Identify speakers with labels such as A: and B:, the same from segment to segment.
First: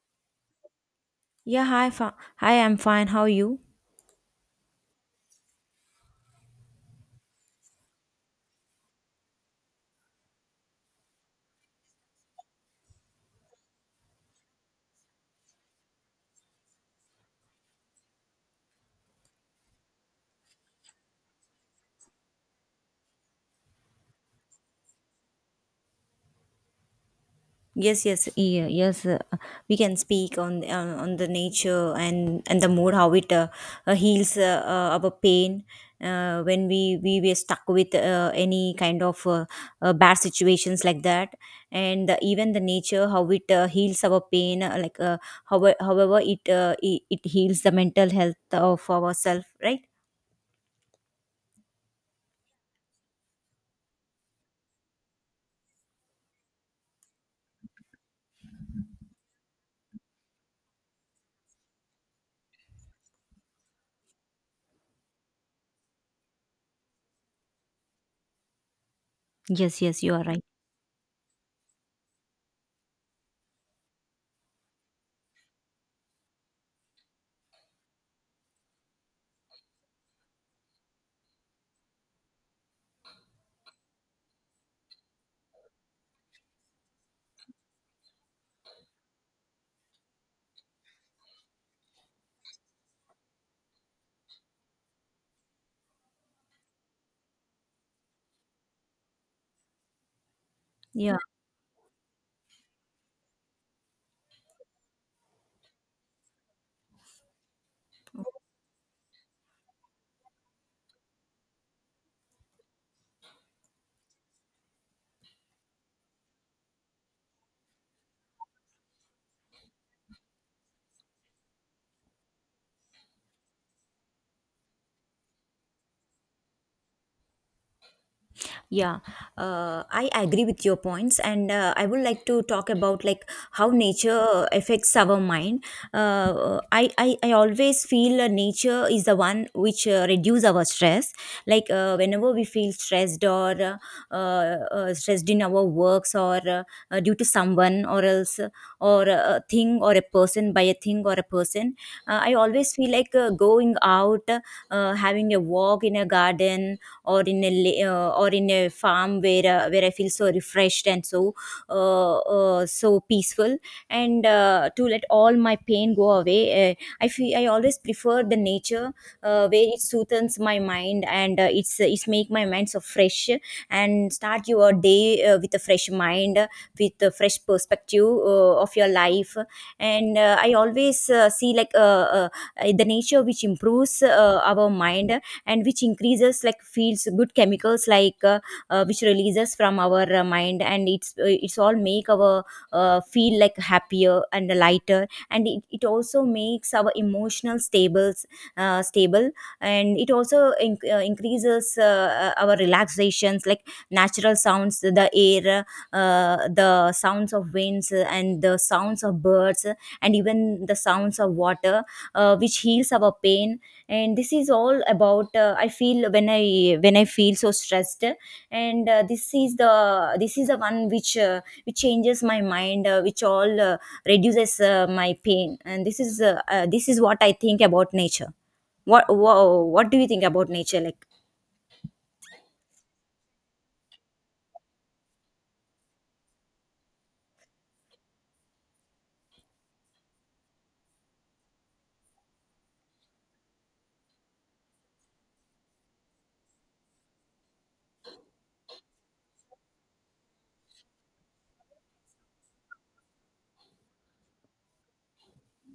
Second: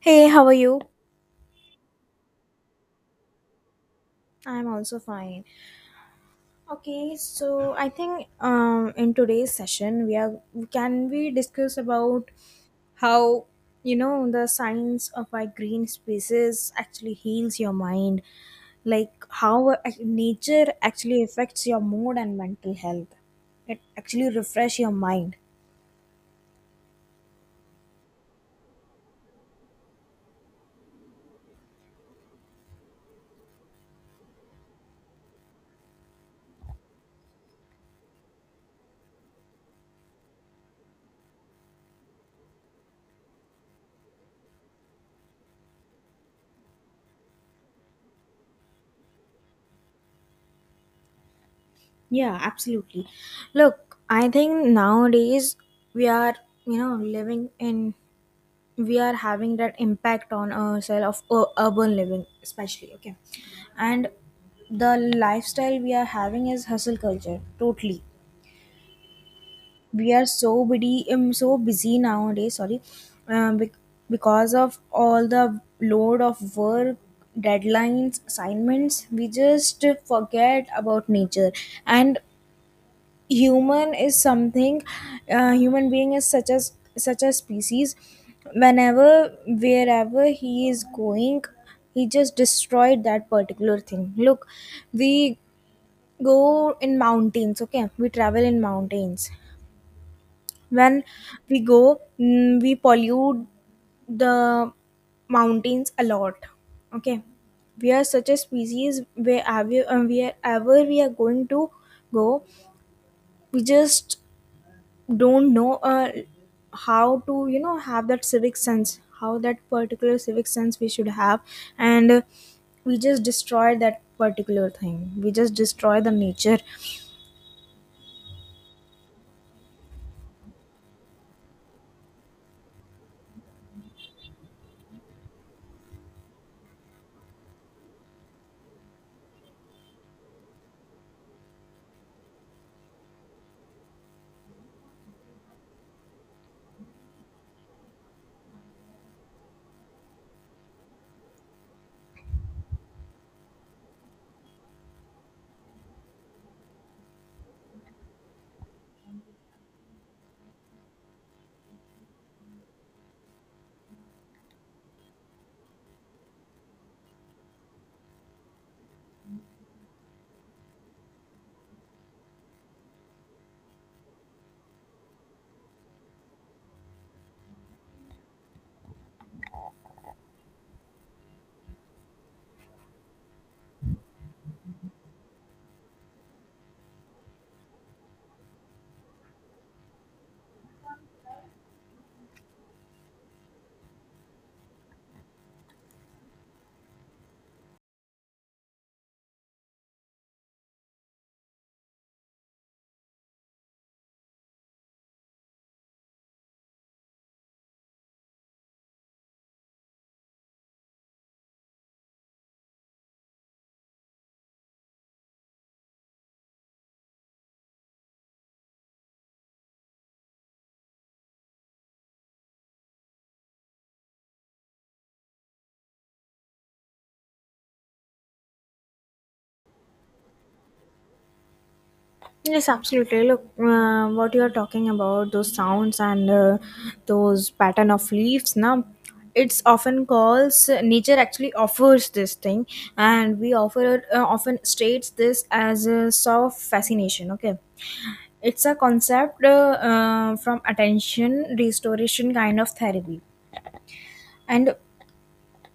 A: Hey, how are you?
B: Yeah, hi, hi. I'm fine. How are you?
A: I'm also fine. Okay, so I think in today's session, we are can we discuss about how the science of our green spaces actually heals your mind, like how nature actually affects your mood and mental health. It actually refresh your mind.
B: Yes, yes, yeah, yes. We can speak on the nature and the mood how it heals our pain when we were stuck with any kind of bad situations like that, and even the nature how it heals our pain, however it heals the mental health of ourselves, right?
A: Yeah, absolutely. Look, I think nowadays we are you know living in we are having that impact on ourselves of urban living, especially. Okay, and the lifestyle we are having is hustle culture totally.
B: Yes, yes,
A: We
B: you are
A: are
B: right.
A: so busy, so busy nowadays. Sorry, um, bec- because of all the load of work, deadlines, assignments, we just forget about nature. And human is something human being is such a species, whenever, wherever he is going, he just destroyed that particular thing. Look, we go in mountains, okay, we travel in mountains. When
B: Yeah.
A: we go, we pollute the mountains a lot. Okay, we are such a species, wherever, wherever we are going to go, we just don't know how to have that civic sense, how that particular civic sense we should have. And we just destroy that particular thing, we just destroy the nature.
B: Yeah, I agree with your points and I would like to talk about like how nature affects our mind. I always feel nature is the one which reduce our stress. Like whenever we feel stressed or stressed in our works or due to someone or else or a thing or a person, by a thing or a person. I always feel like going out, having a walk in a garden or in a or in a farm where I feel so refreshed and so so peaceful. And to let all my pain go away, I feel I always prefer the nature where it soothes my mind and it's make my mind so fresh, and start your day with a fresh mind, with a fresh perspective of your life. And I always see like the nature which improves our mind and which increases like feels good chemicals like which releases from our mind, and it's all make our feel like happier and lighter, and it also makes our emotional stables stable, and it also increases our relaxations, like natural sounds, the air, the sounds of winds, and the sounds of birds, and even the sounds of water, which heals our pain. And this is all about I feel when I feel so stressed. And this is the one which changes my mind, which all reduces my pain. And this is what I think about nature. What do you think about nature, like?
A: Yes, absolutely. Look, what you are talking about, those sounds and those pattern of leaves, now it's often calls nature actually offers this thing. And we offer often states this as a soft fascination. Okay, it's a concept from attention restoration kind of therapy. And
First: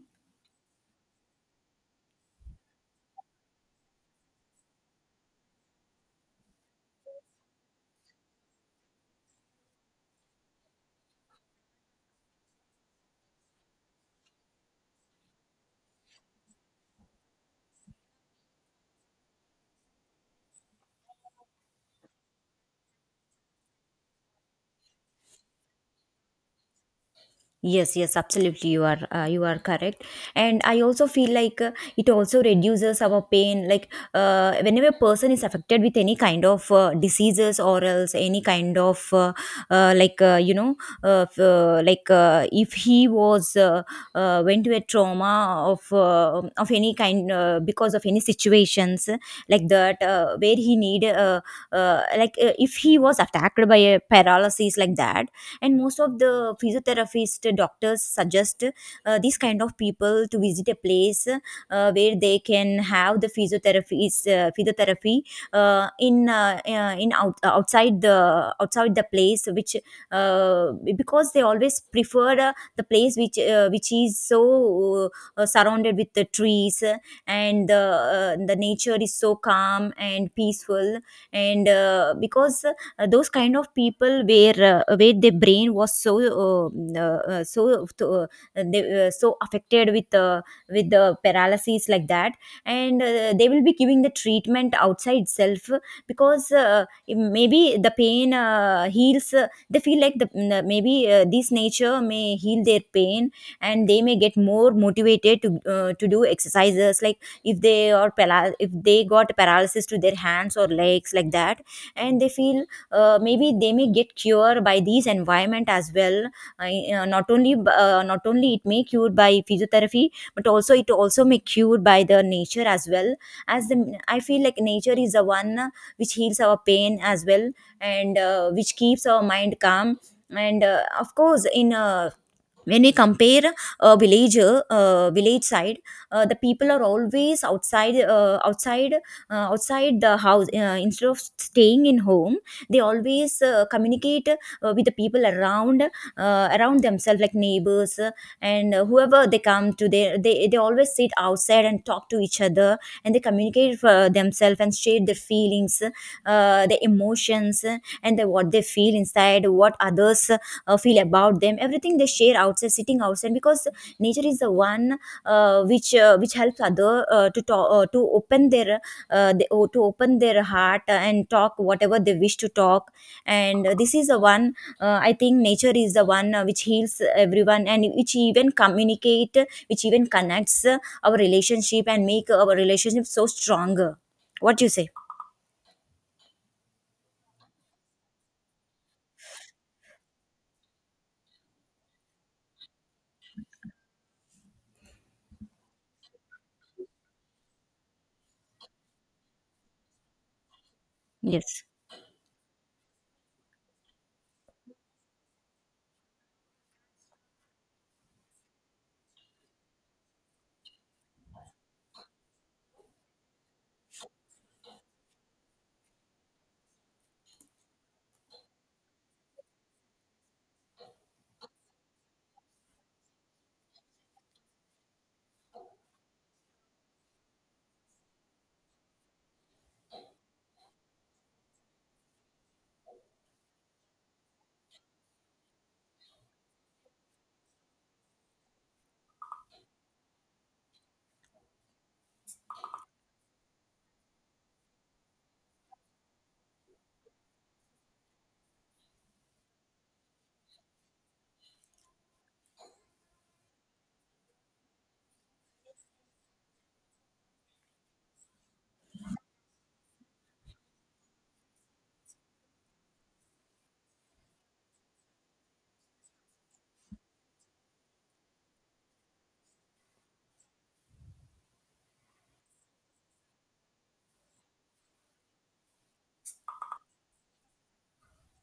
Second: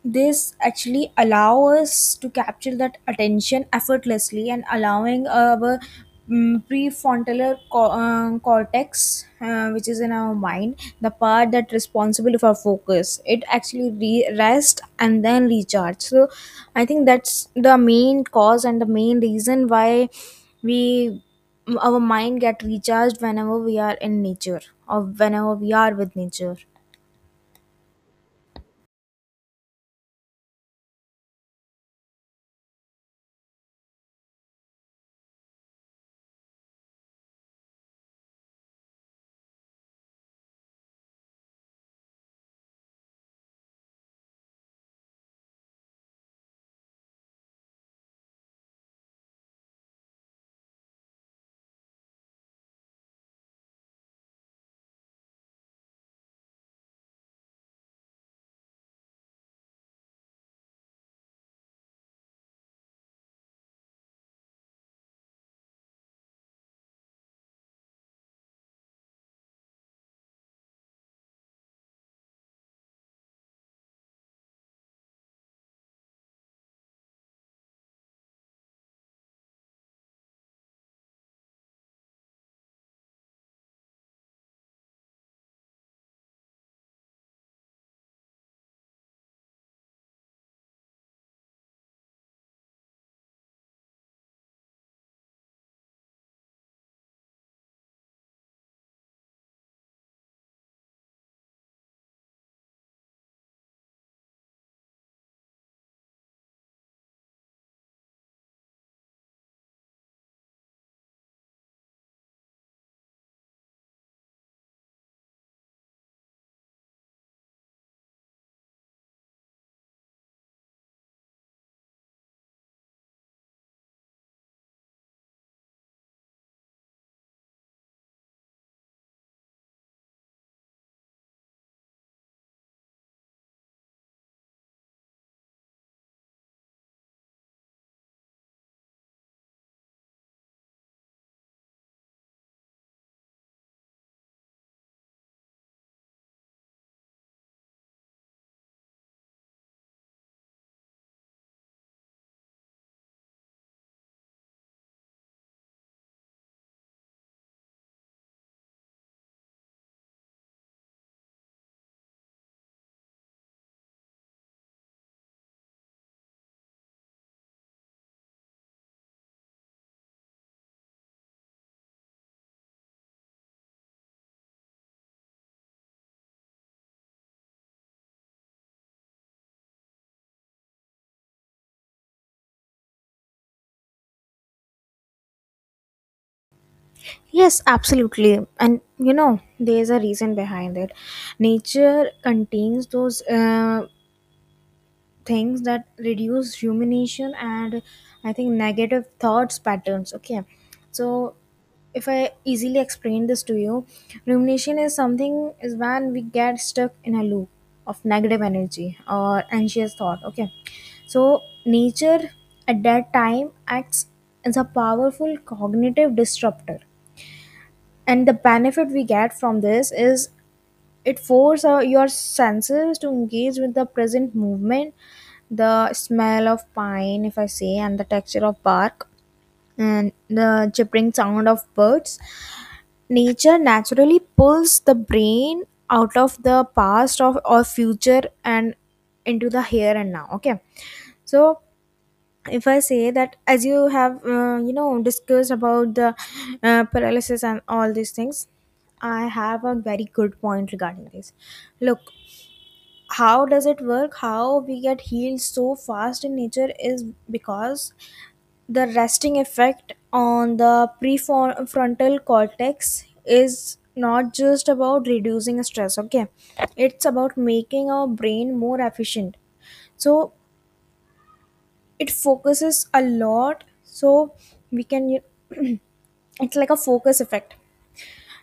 A: this actually allow us to capture that attention effortlessly, and allowing our prefrontal cortex, which is in our mind, the part that responsible for focus, it actually rest and then recharge. So I think that's the main cause and the main reason why we our mind get recharged whenever we are in nature, or whenever we are with nature.
B: Yes, yes, absolutely. You are correct, and I also feel like it also reduces our pain. Like whenever a person is affected with any kind of diseases or else any kind of like you know f- like if he was went to a trauma of any kind because of any situations like that, where he need if he was attacked by a paralysis like that. And most of the physiotherapist doctors suggest these kind of people to visit a place where they can have the physiotherapy outside, the outside, the place which because they always prefer the place which is so surrounded with the trees, and the nature is so calm and peaceful. And because those kind of people where their brain was so so so affected with the paralysis like that, and they will be giving the treatment outside itself, because maybe the pain heals they feel like the maybe this nature may heal their pain, and they may get more motivated to do exercises, like if they are paral if they got paralysis to their hands or legs like that. And they feel maybe they may get cured by these environment as well, not only it may cured by physiotherapy, but also it also may cured by the nature as well. As the, I feel like nature is the one which heals our pain as well, and which keeps our mind calm. And of course in when we compare a village, village side, the people are always outside, outside the house, instead of staying in home. They always communicate with the people around, around themselves, like neighbors, and whoever they come to, they always sit outside and talk to each other, and they communicate for themselves and share their feelings, their emotions, and the, what they feel inside, what others feel about them, everything they share outside, sitting outside, because nature is the one which helps other to talk, to open their to open their heart and talk whatever they wish to talk. And this is the one I think nature is the one which heals everyone, and which even communicate, which even connects our relationship and make our relationship so stronger. What do you say?
A: Yes, absolutely. And there's a reason behind it. Nature contains those things that reduce rumination and, I think, negative thoughts patterns. Okay. So,
B: Yes.
A: if I easily explain this to you, rumination is something, is when we get stuck in a loop of negative energy or anxious thought. Okay. So, nature at that time acts as a powerful cognitive disruptor, and the benefit we get from this is, it forces your senses to engage with the present movement, the smell of pine if I say, and the texture of bark, and the chirping sound of birds. Nature naturally pulls the brain out of the past, of, or future, and into the here and now. Okay. So if I say, that as you have discussed about the paralysis and all these things, I have a very good point regarding this. Look, how does it work, how we get healed so fast in nature is because the resting effect on the prefrontal cortex is not just about reducing stress. Okay, it's about making our brain more efficient. So it focuses a lot, so we can you- it's like a focus effect.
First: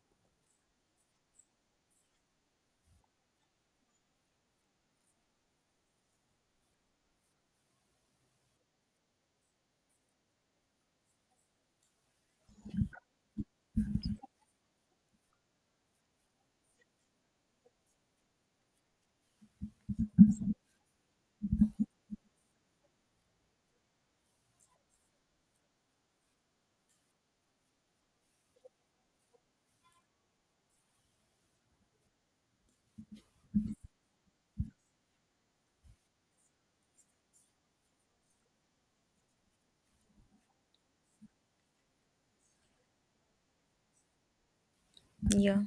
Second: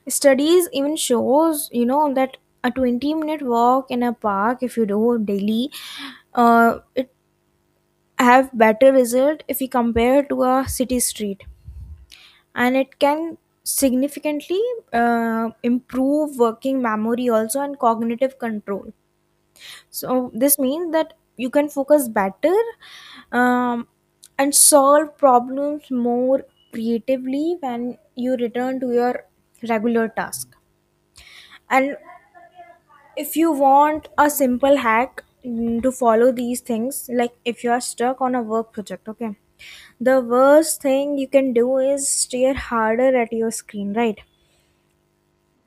A: Studies even shows that a 20-minute walk in a park if you do daily, it have better result if you compare to a city street. And it can significantly improve working memory also and cognitive control. So this means that you can focus better, um, and solve problems more creatively when you return to your regular task. And if you want a simple hack to follow these things, like if you are stuck on a work project, okay, the worst thing you can do is stare harder at your screen, right?
B: Yeah.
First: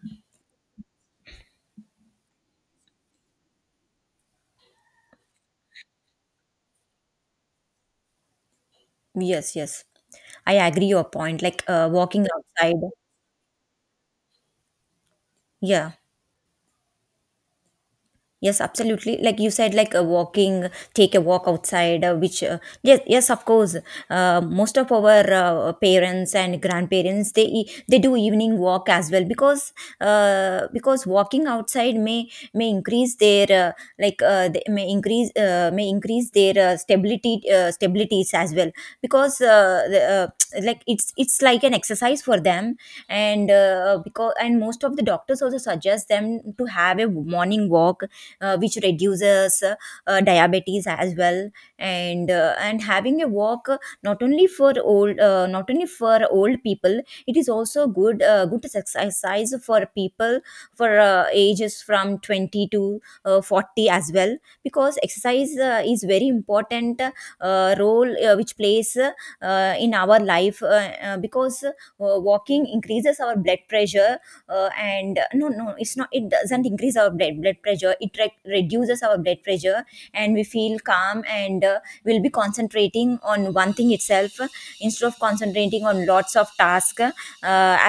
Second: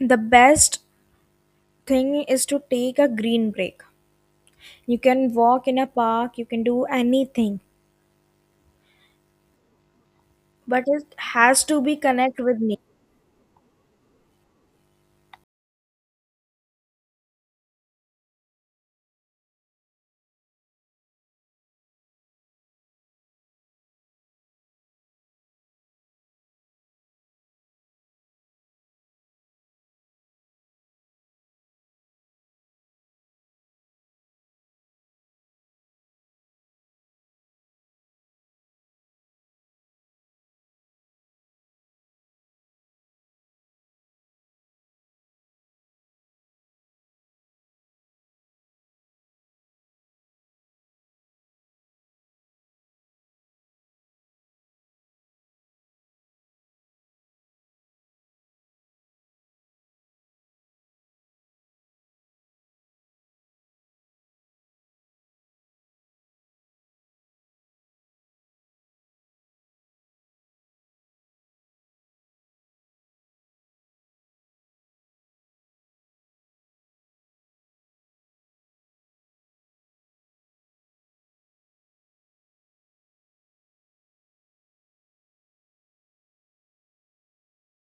A: The best thing is to take a green break. You can walk in a park, you can do anything,
B: Yes, yes, I
A: but
B: agree your
A: it
B: point, like
A: has to be
B: walking
A: connect with me.
B: outside. Yeah. Yes, absolutely. Like you said, like walking, take a walk outside, yes, yes, of course. Most of our parents and grandparents, they do evening walk as well, because walking outside may increase their they may increase their stability, stabilities as well, because like it's like an exercise for them. And because and most of the doctors also suggest them to have a morning walk, which reduces diabetes as well. And and having a walk, not only for old not only for old people, it is also good good exercise for people for ages from 20 to 40 as well, because exercise is very important role which plays in our life because walking increases our blood pressure. And no no, it's not, it doesn't increase our blood pressure, it reduces our blood pressure. And we feel calm, and we'll be concentrating on one thing itself, instead of concentrating on lots of tasks,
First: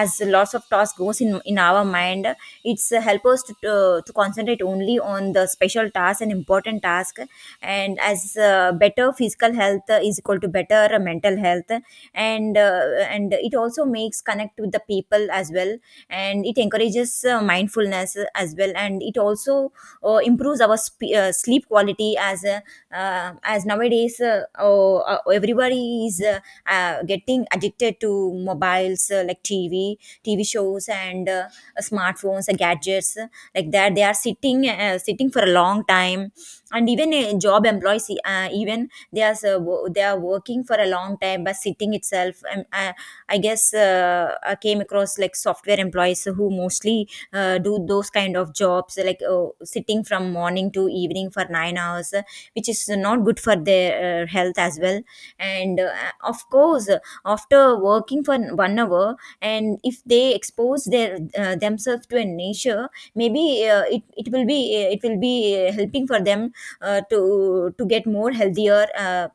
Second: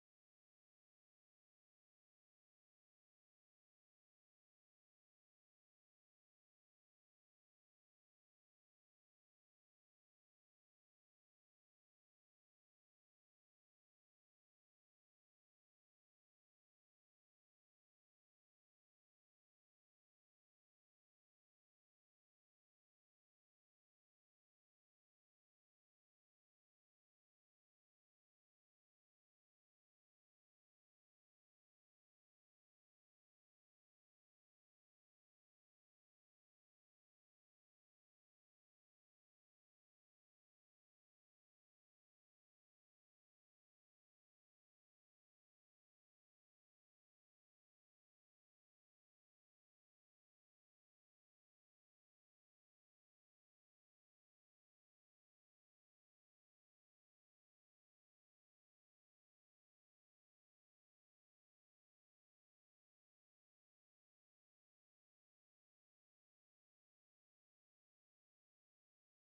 B: as lots of task goes in our mind. It's help us to concentrate only on the special task and important task. And as better physical health is equal to better mental health. And and it also makes connect with the people as well, and it encourages mindfulness as well. And it also improves our sleep quality, as nowadays everybody is getting addicted to mobiles, like TV shows and smartphones and gadgets, like that, they are sitting, sitting for a long time. And even job employees, even they are they are working for a long time by sitting itself. I guess I came across like software employees who mostly do those kind of jobs, like sitting from morning to evening for 9 hours, which is not good for their health as well. And of course, after working for 1 hour, and if they expose their themselves to a nature, maybe it will be helping for them to get more healthier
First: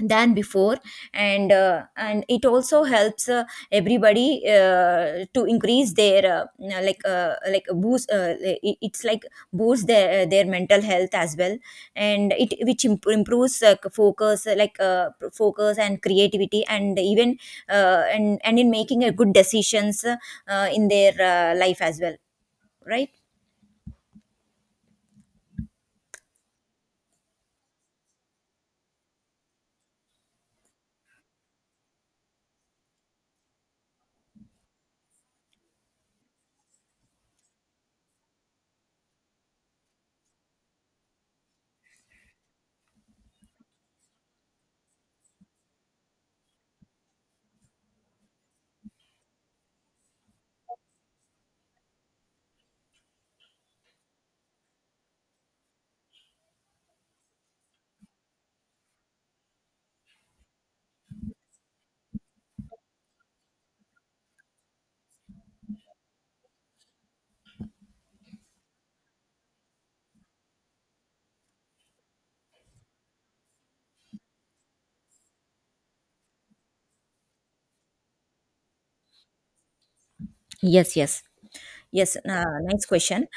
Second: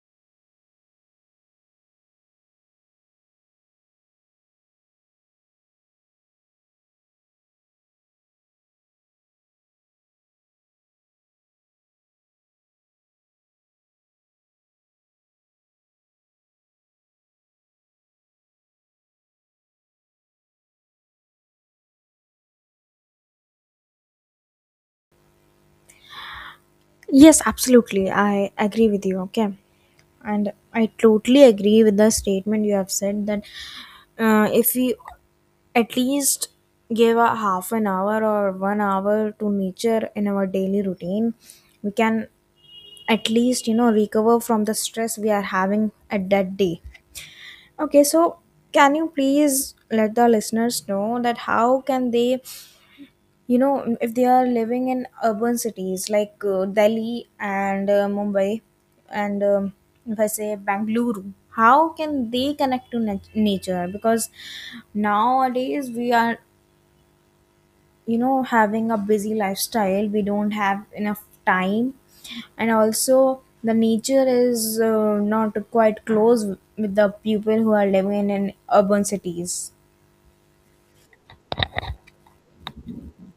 B: than before. And and it also helps everybody to increase their like a boost, it's like boosts their mental health as well. And it improves focus, focus and creativity, and even and in making a good decisions in their life as well, right?
A: Yes, absolutely, I agree with you. Okay, and I totally agree with the statement you have said, that if we at least give a half an hour or 1 hour to nature in our daily routine, we can at least recover from the stress we are having at that day. Okay, so can you please let the listeners know that how can they, if they are living in urban cities like Delhi and Mumbai, and if I say Bangalore, how can they connect to nature? Because nowadays we are, having a busy lifestyle, we don't have enough time. And also, the nature is not quite close with the people who are living in urban cities.
B: Yes, yes. Yes, nice question.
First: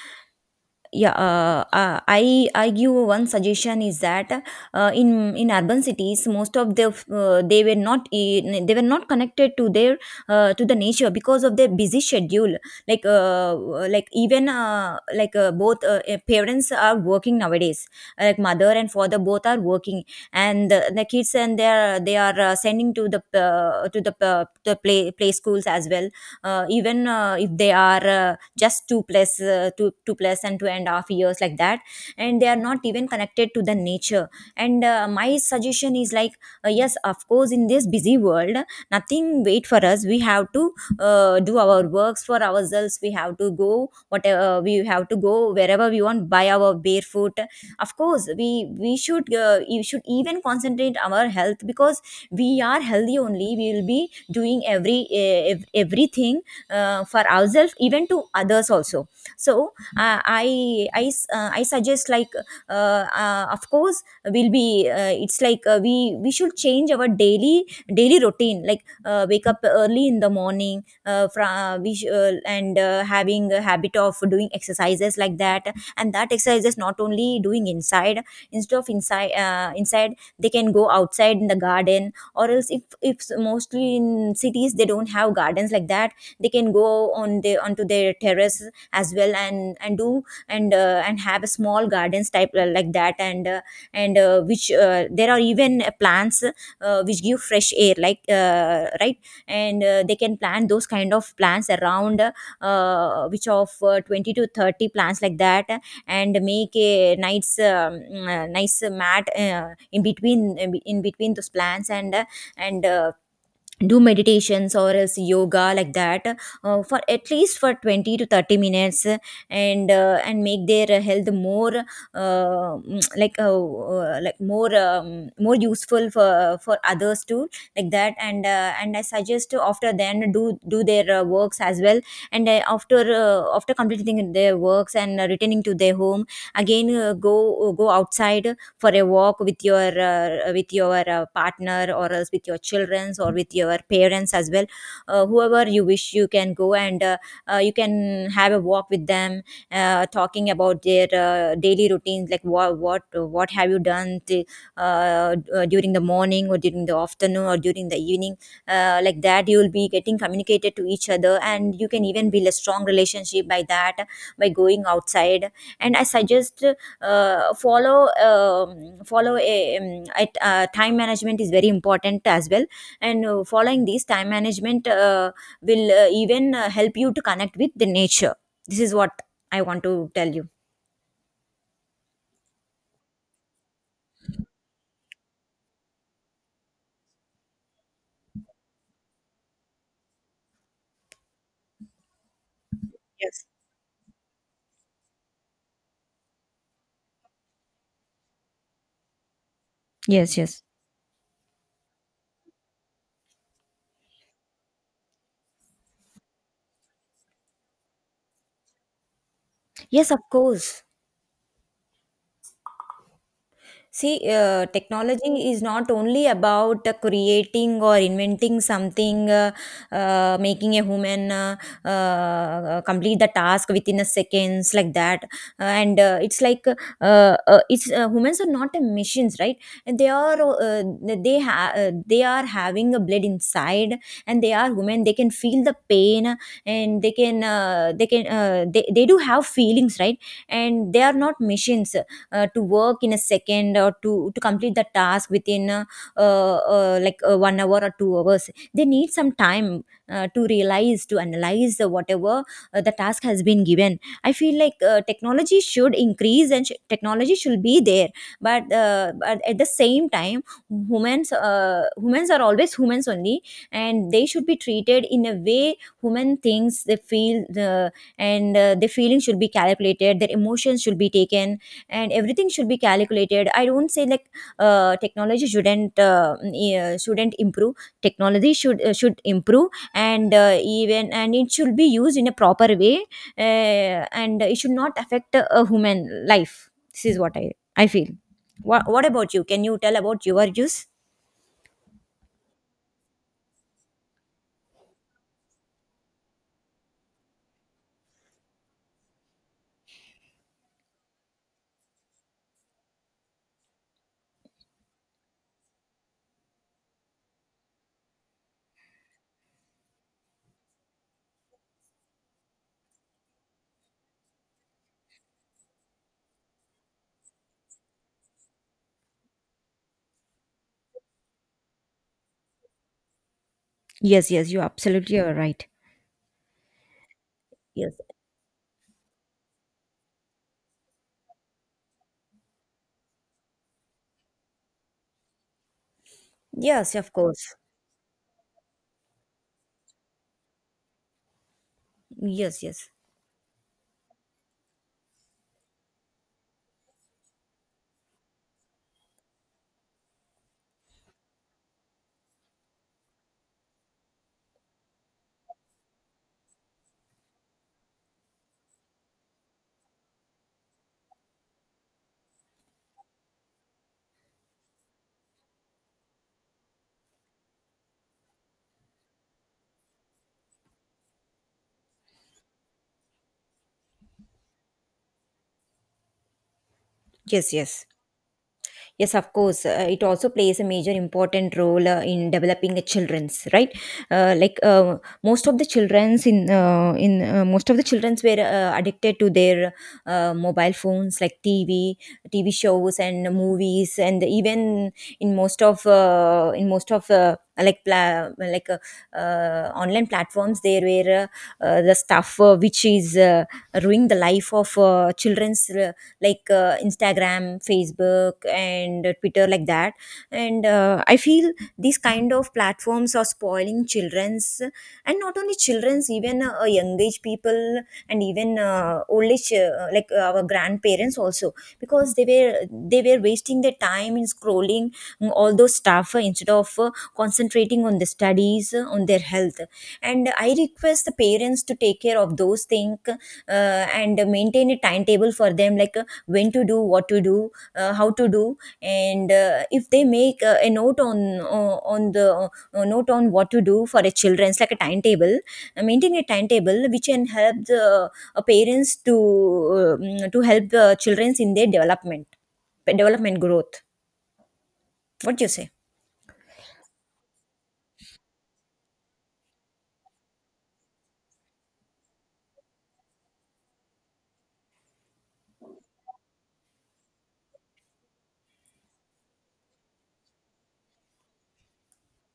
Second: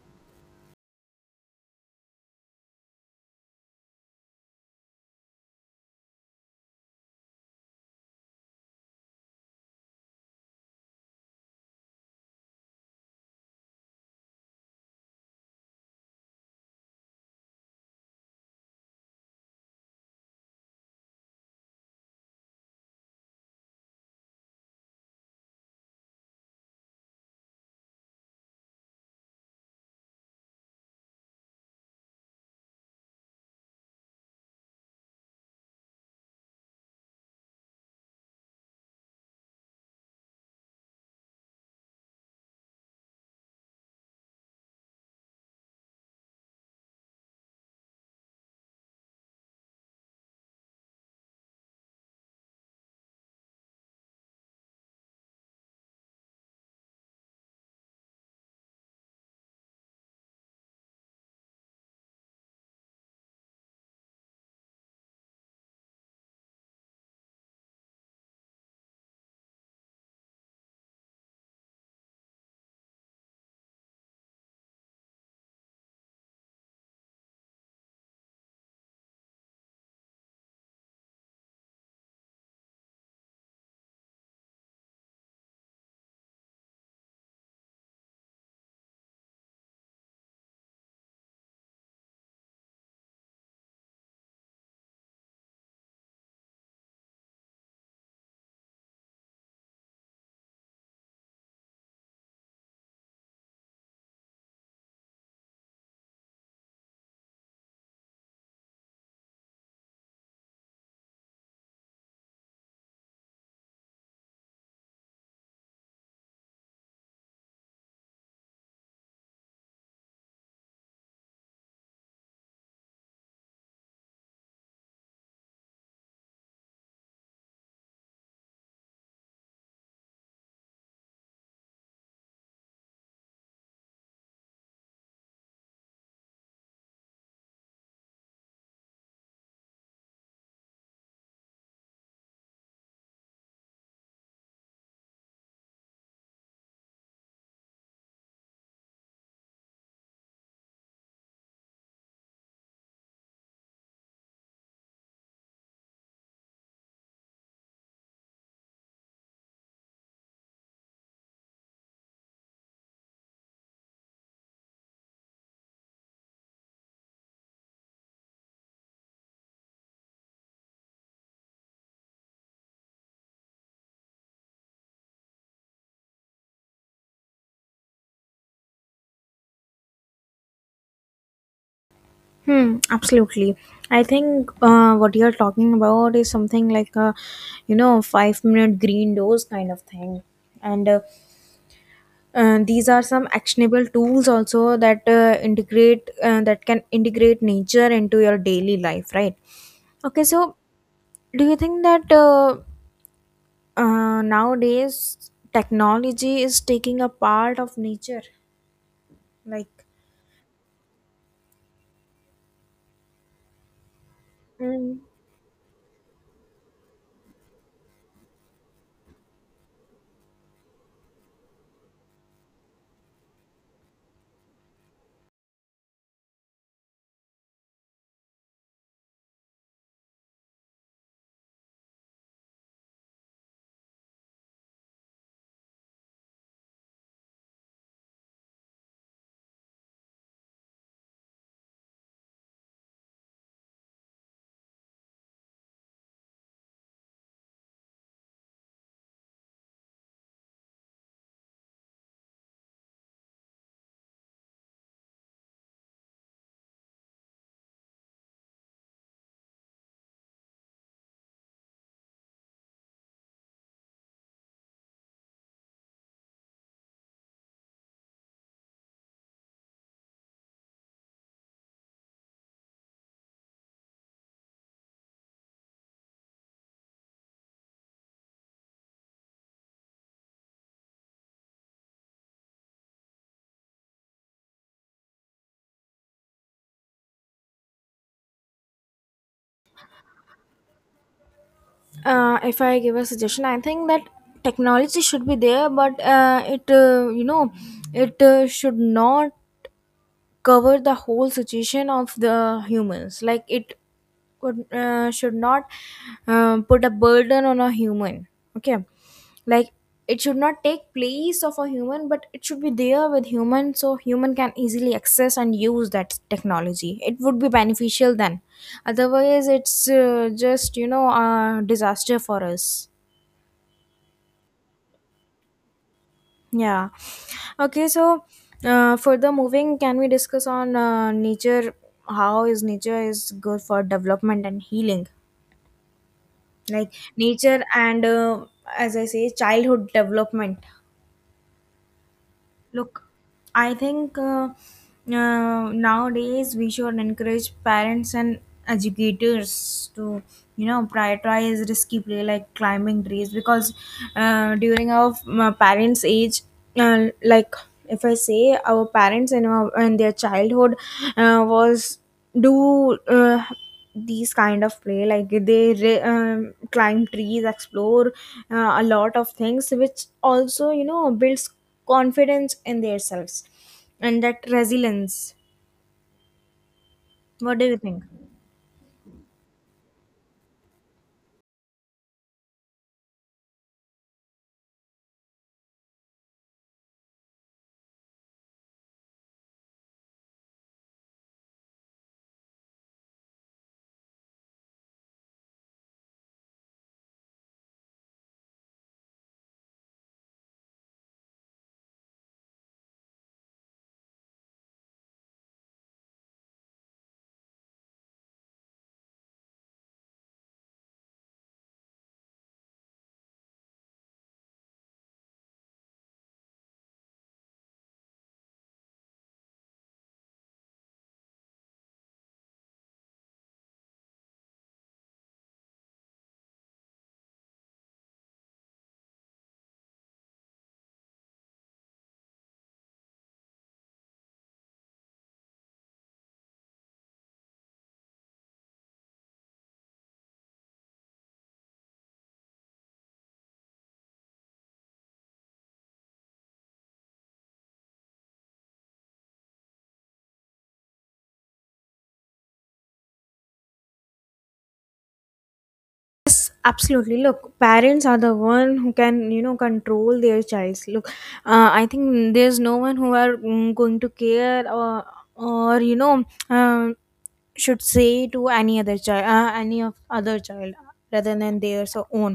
B: Yeah, I give one suggestion, is that in urban cities most of the they were not in, they were not connected to their to the nature because of their busy schedule, like uh, like. Even like both parents are working nowadays, like mother and father both are working. And the kids, and they are sending to the the play schools as well, even if they are just two plus and 2.5 years, like that. And they are not even connected to the nature. And my suggestion is like, yes, of course, in this busy world nothing wait for us. We have to do our works for ourselves. We have to go whatever we have to go wherever we want by our barefoot. Of course, we should you should even concentrate our health, because we are healthy only we will be doing everything for ourselves, even to others also. So uh, i I suggest, like, of course will be it's like, we should change our daily routine, like, wake up early in the morning and having a habit of doing exercises, like that. And that exercise is not only doing inside. Instead of inside, they can go outside in the garden, or else if mostly in cities they don't have gardens, like that. They can go on the onto their terrace as well, and do, and have a small gardens type, like that. And which, there are even plants which give fresh air, like, right. And they can plant those kind of plants around, which of 20 to 30 plants, like that. And make a nice nice mat, in between, those plants, and and uh, do meditations or else yoga, like that, for at least for 20 to 30 minutes. And and make their health more, more, more useful for others too, like that. And I suggest to, after then, do their works as well. And after completing their works and returning to their home, again go outside for a walk with your partner or else with your childrens or with your parents as well. Whoever you wish, you can go, and you can have a walk with them, talking about their daily routines, like what have you done, during the morning or during the afternoon or during the evening. Like that, you will be getting communicated to each other, and you can even build a strong relationship by that, by going outside. And I suggest, follow a, time management is very important as well. And following these time management will even help you to connect with the nature. This is what I want to tell you.
A: Hmm, absolutely. I think what you're talking about is something like a, 5 minute green dose kind of thing. And these are some
B: Yes.
A: actionable tools also that that can integrate nature into your daily life, right? Okay,
B: Yes,
A: so
B: yes.
A: do you think that nowadays technology is taking a part of nature? Like,
B: Yes, of course. See,
A: mm,
B: technology is not only about creating or inventing something, making a human complete the task within a seconds, like that. And it's like, uh, it's humans are not a machines, right? And they are having a blood inside, and they are human. They can feel the pain, and they do have feelings, right? And they are not machines to work in a second or to complete the task within 1 hour or 2 hours. They need some time to realize, to analyze, whatever the task has been given. I feel like, technology should increase and technology should be there. But at the same time, humans are always humans only, and they should be treated in a way human thinks. They feel, and their feelings should be calculated, their emotions should be taken, and everything should be calculated. I don't say like, technology shouldn't, yeah, shouldn't improve. Technology should improve, and even and it should be used in a proper way, uh, and it should not affect a human life. This is what I feel. What about you, can you tell about your use?
A: if I give a suggestion, I think that technology should be there, but it you know it should not cover the whole situation of the humans, like it should not put a burden on a human. Okay, like it should not take place of a human, but it should be there with human, so human can easily access and use that technology, it would be beneficial then. Otherwise it's just a disaster for us.
B: Yes, yes, you absolutely are right.
A: Yeah. Okay.
B: Yes.
A: So, further moving, can we discuss on nature? How is nature is good for development and healing? Like
B: Yes, of course.
A: nature and, as I say, childhood development.
B: Yes, yes.
A: Look, I think nowadays we should encourage parents and educators to, prioritize risky play like climbing trees, because during our parents' age, like if I say our parents and in their childhood was do. These kind of play like they climb trees, explore a lot of things which also builds confidence in themselves and that resilience.
B: Yes,
A: What do you
B: yes.
A: think?
B: Yes, of course. It also plays a major important role in developing the children's, right. Like, most of the children's in most of the children's were addicted to their mobile phones, like TV, TV shows and movies, and even in most of like, online platforms, there were the stuff, which is ruining the life of children's, like Instagram, Facebook, and Twitter, like that. And I feel these kind of platforms are spoiling children's, and not only children's, even young age people, and even old age, like our grandparents also, because they were wasting their time in scrolling, all those stuff, instead of concentrating on the studies, on their health. And I request the parents to take care of those things, and maintain a timetable for them, like, when to do, what to do, how to do. And if they make a note on, on the note on what to do for a children's, like a timetable, maintaining a timetable which can help the parents to, to help the children's in their development growth. What do you say?
A: Absolutely. Look, parents are the one who can control their child. Look, I think there's no one who are going to care, or um, should say to any of other child rather than their so own.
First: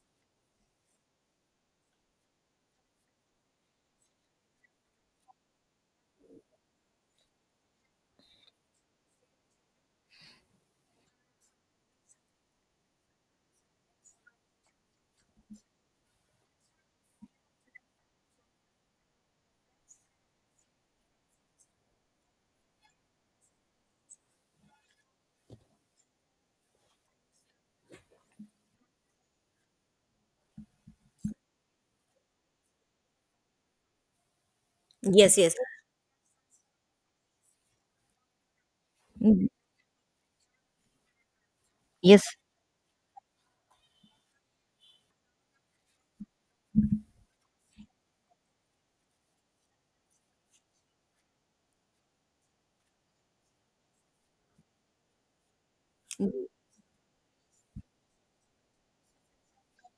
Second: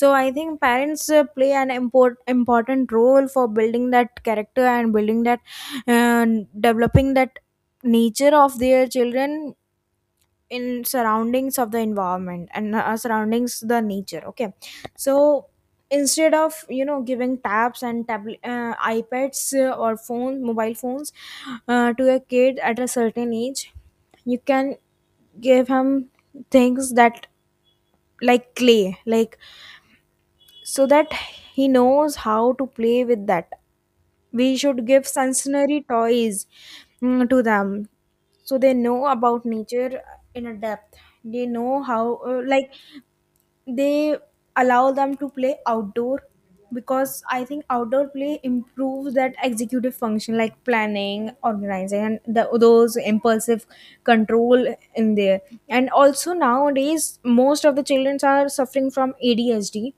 A: So I think parents play an important role for building that character and building that uh, developing that nature of their children in surroundings of the environment, and surroundings the nature. Okay, so instead of giving tabs and ipads, or phone mobile phones to a kid at a certain age, you can give him things that like clay, like, so that he knows how to play with that. We should give
B: Yes, yes.
A: sensory toys to them, so they know about
B: Mm.
A: nature in a depth. They know how
B: Yes.
A: like, they allow them to play outdoor, because I think outdoor play improves that executive function like planning, organizing, and those impulsive control in there. And also, nowadays most of the children are suffering from ADHD.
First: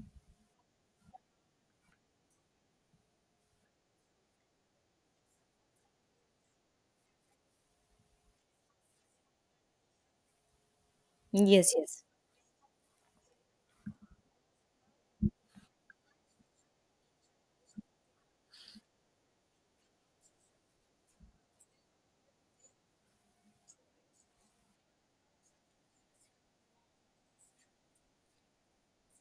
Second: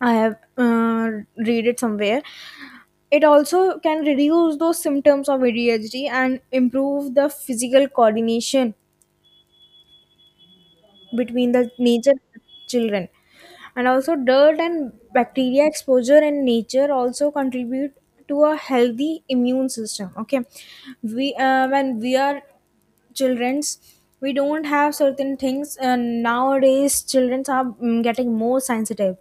A: I have read it somewhere. It also can reduce those symptoms of ADHD and improve the physical coordination between the
B: Yes, yes.
A: nature and the children. And also, dirt and bacteria exposure in nature also contribute to a healthy immune system. Okay, we when we are children's, we don't have certain things, and nowadays children are getting more sensitive,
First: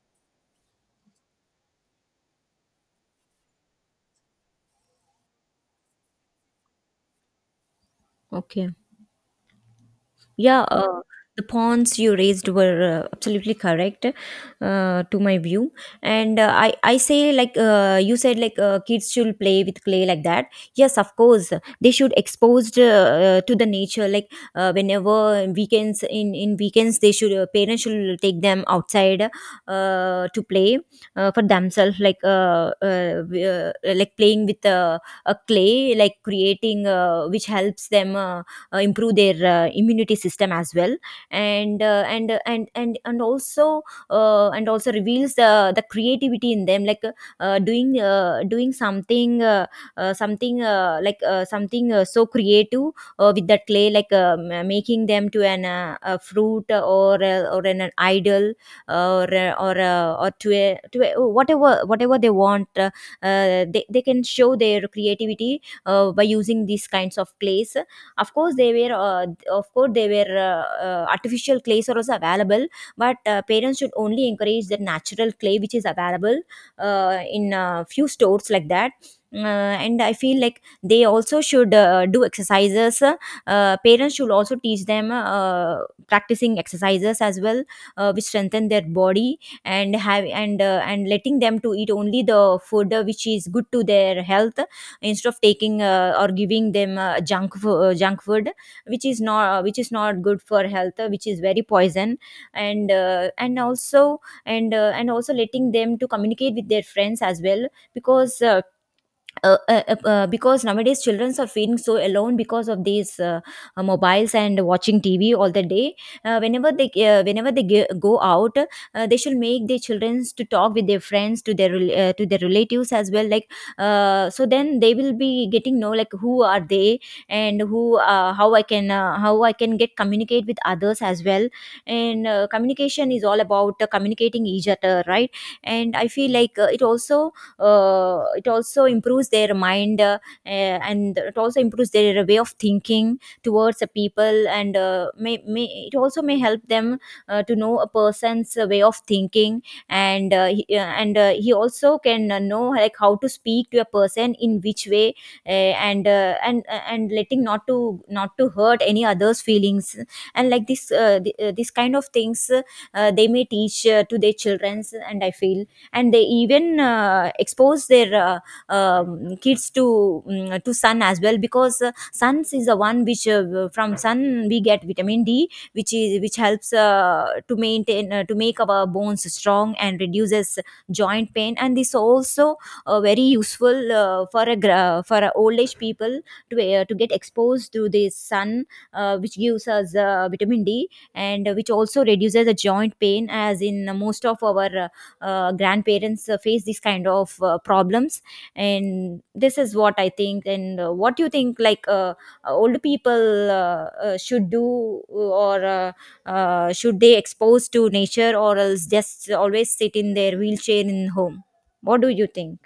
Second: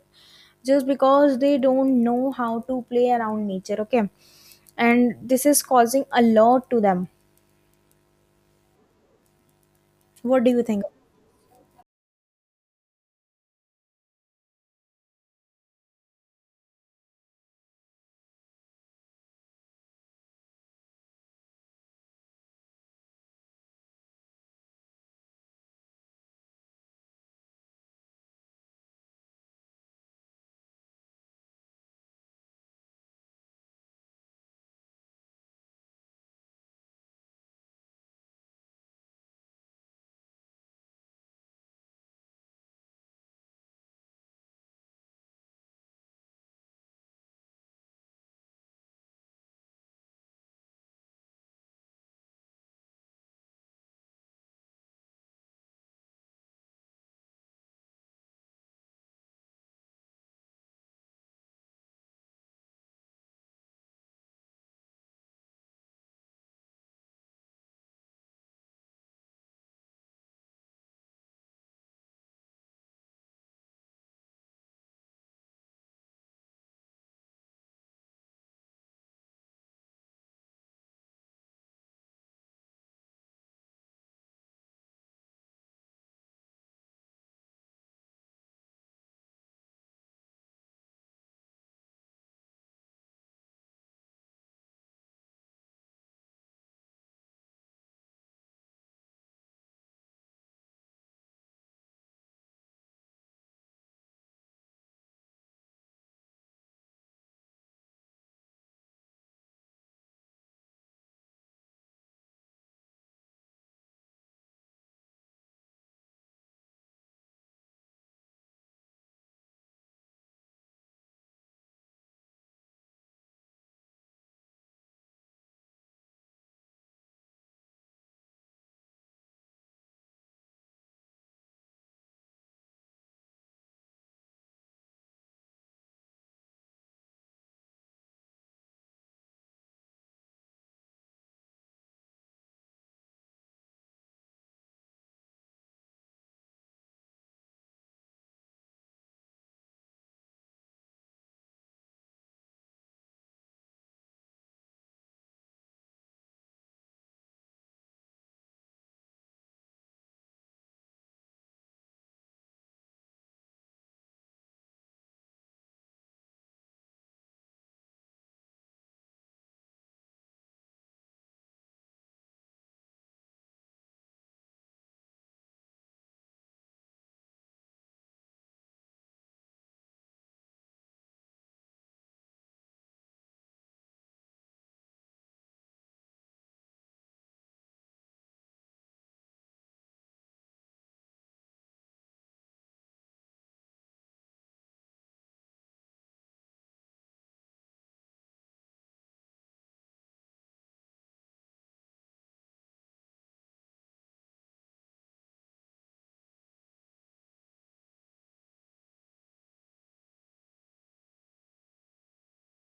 A: just because they don't know how to play around nature. Okay, and this is causing a lot to them.
B: Okay.
A: What do you
B: Yeah,
A: think?
B: the points you raised were, absolutely correct, to my view. And I say, like, you said, like, kids should play with clay, like that. Yes, of course. They should exposed to the nature. Like, whenever weekends, in weekends, they should, parents should take them outside to play for themselves. Like, like, playing with a clay, like creating, which helps them. Improve their immunity system as well, and and also reveals the creativity in them, like, doing doing something, something, so creative with that clay, like, making them to an a fruit, or an idol, or or to whatever they want. Uh, They can show their creativity by using these kinds of clays. Of course, they were, artificial clays are also available, but parents should only encourage the natural clay which is available in a few stores, like that. Uh, and I feel like they also should do exercises. Parents should also teach them practicing exercises as well, which strengthen their body, and have and letting them to eat only the food which is good to their health, instead of taking, or giving them, junk food, which is not good for health, which is very poison, and and also letting them to communicate with their friends as well. Because because nowadays children are feeling so alone, because of these mobiles and watching TV all the day. Whenever they go out, they should make their children to talk with their friends, to their to their relatives as well, like, so then they will be getting know, like, who are they, and who how I can get communicate with others as well. And communication is all about communicating each other, right? And I feel like, it also improves their mind, and it also improves their way of thinking towards the people. And may it also may help them to know a person's way of thinking, and he also can know, like, how to speak to a person, in which way, uh, and letting not to hurt any others feelings. And like, this kind of things, they may teach to their children. And I feel, and they even expose their, kids to sun as well, because suns is the one which, from sun we get vitamin D, which helps, to make our bones strong and reduces joint pain. And this also very useful for for a old age people, to get exposed to the sun, which gives us vitamin D, and which also reduces the joint pain, as in most of our grandparents face these kind of problems. And this is what I think. And what do you think, like, old people should do, or should they expose to nature, or else just always sit in their wheelchair in home? What do you think?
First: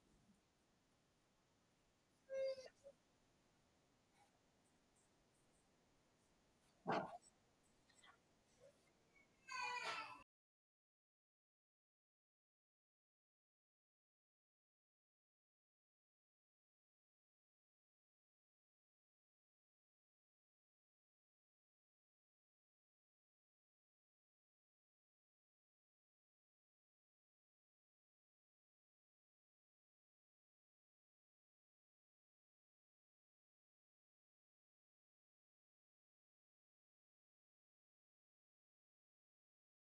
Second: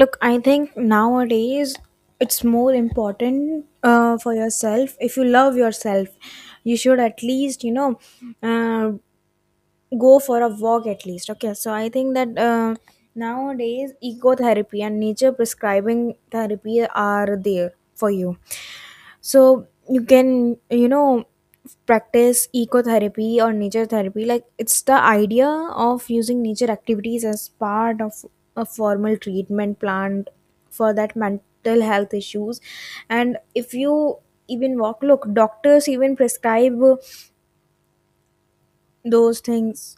A: Look, I think nowadays it's more important for yourself. If you love yourself, you should at least, uh, go for a walk at least. Okay, so I think that nowadays ecotherapy and nature prescribing therapy are there for you. So you can practice ecotherapy or nature therapy, like it's the idea of using nature activities as part of a formal treatment plan for that mental health issues. And if you even walk, look, doctors even prescribe those things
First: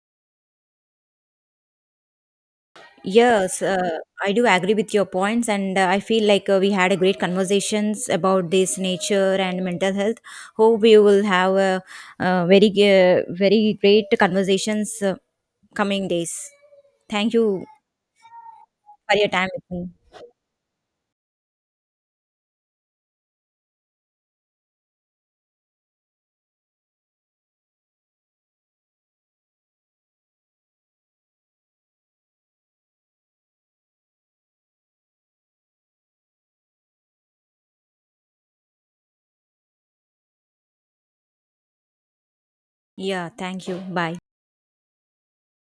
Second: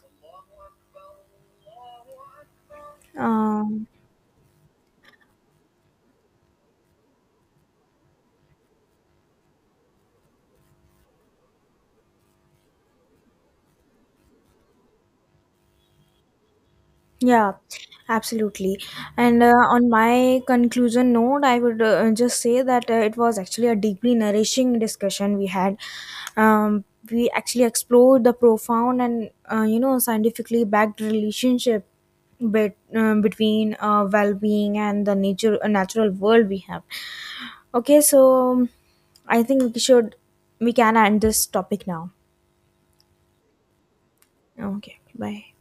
B: Yes,
A: um
B: I do agree with your points, and I feel like we had a great conversations about this nature and mental health. Hope we will have a very very great conversations coming days. Thank
A: Yeah,
B: you
A: absolutely.
B: for your
A: And
B: time with me.
A: on my conclusion note, I would just say that it was actually a deeply nourishing discussion we had. Um, we actually explored the profound and scientifically backed relationship between well-being and the nature natural world we have. Okay, so I think we can end this topic now.
B: Yeah, thank you. Bye.
A: Okay, bye.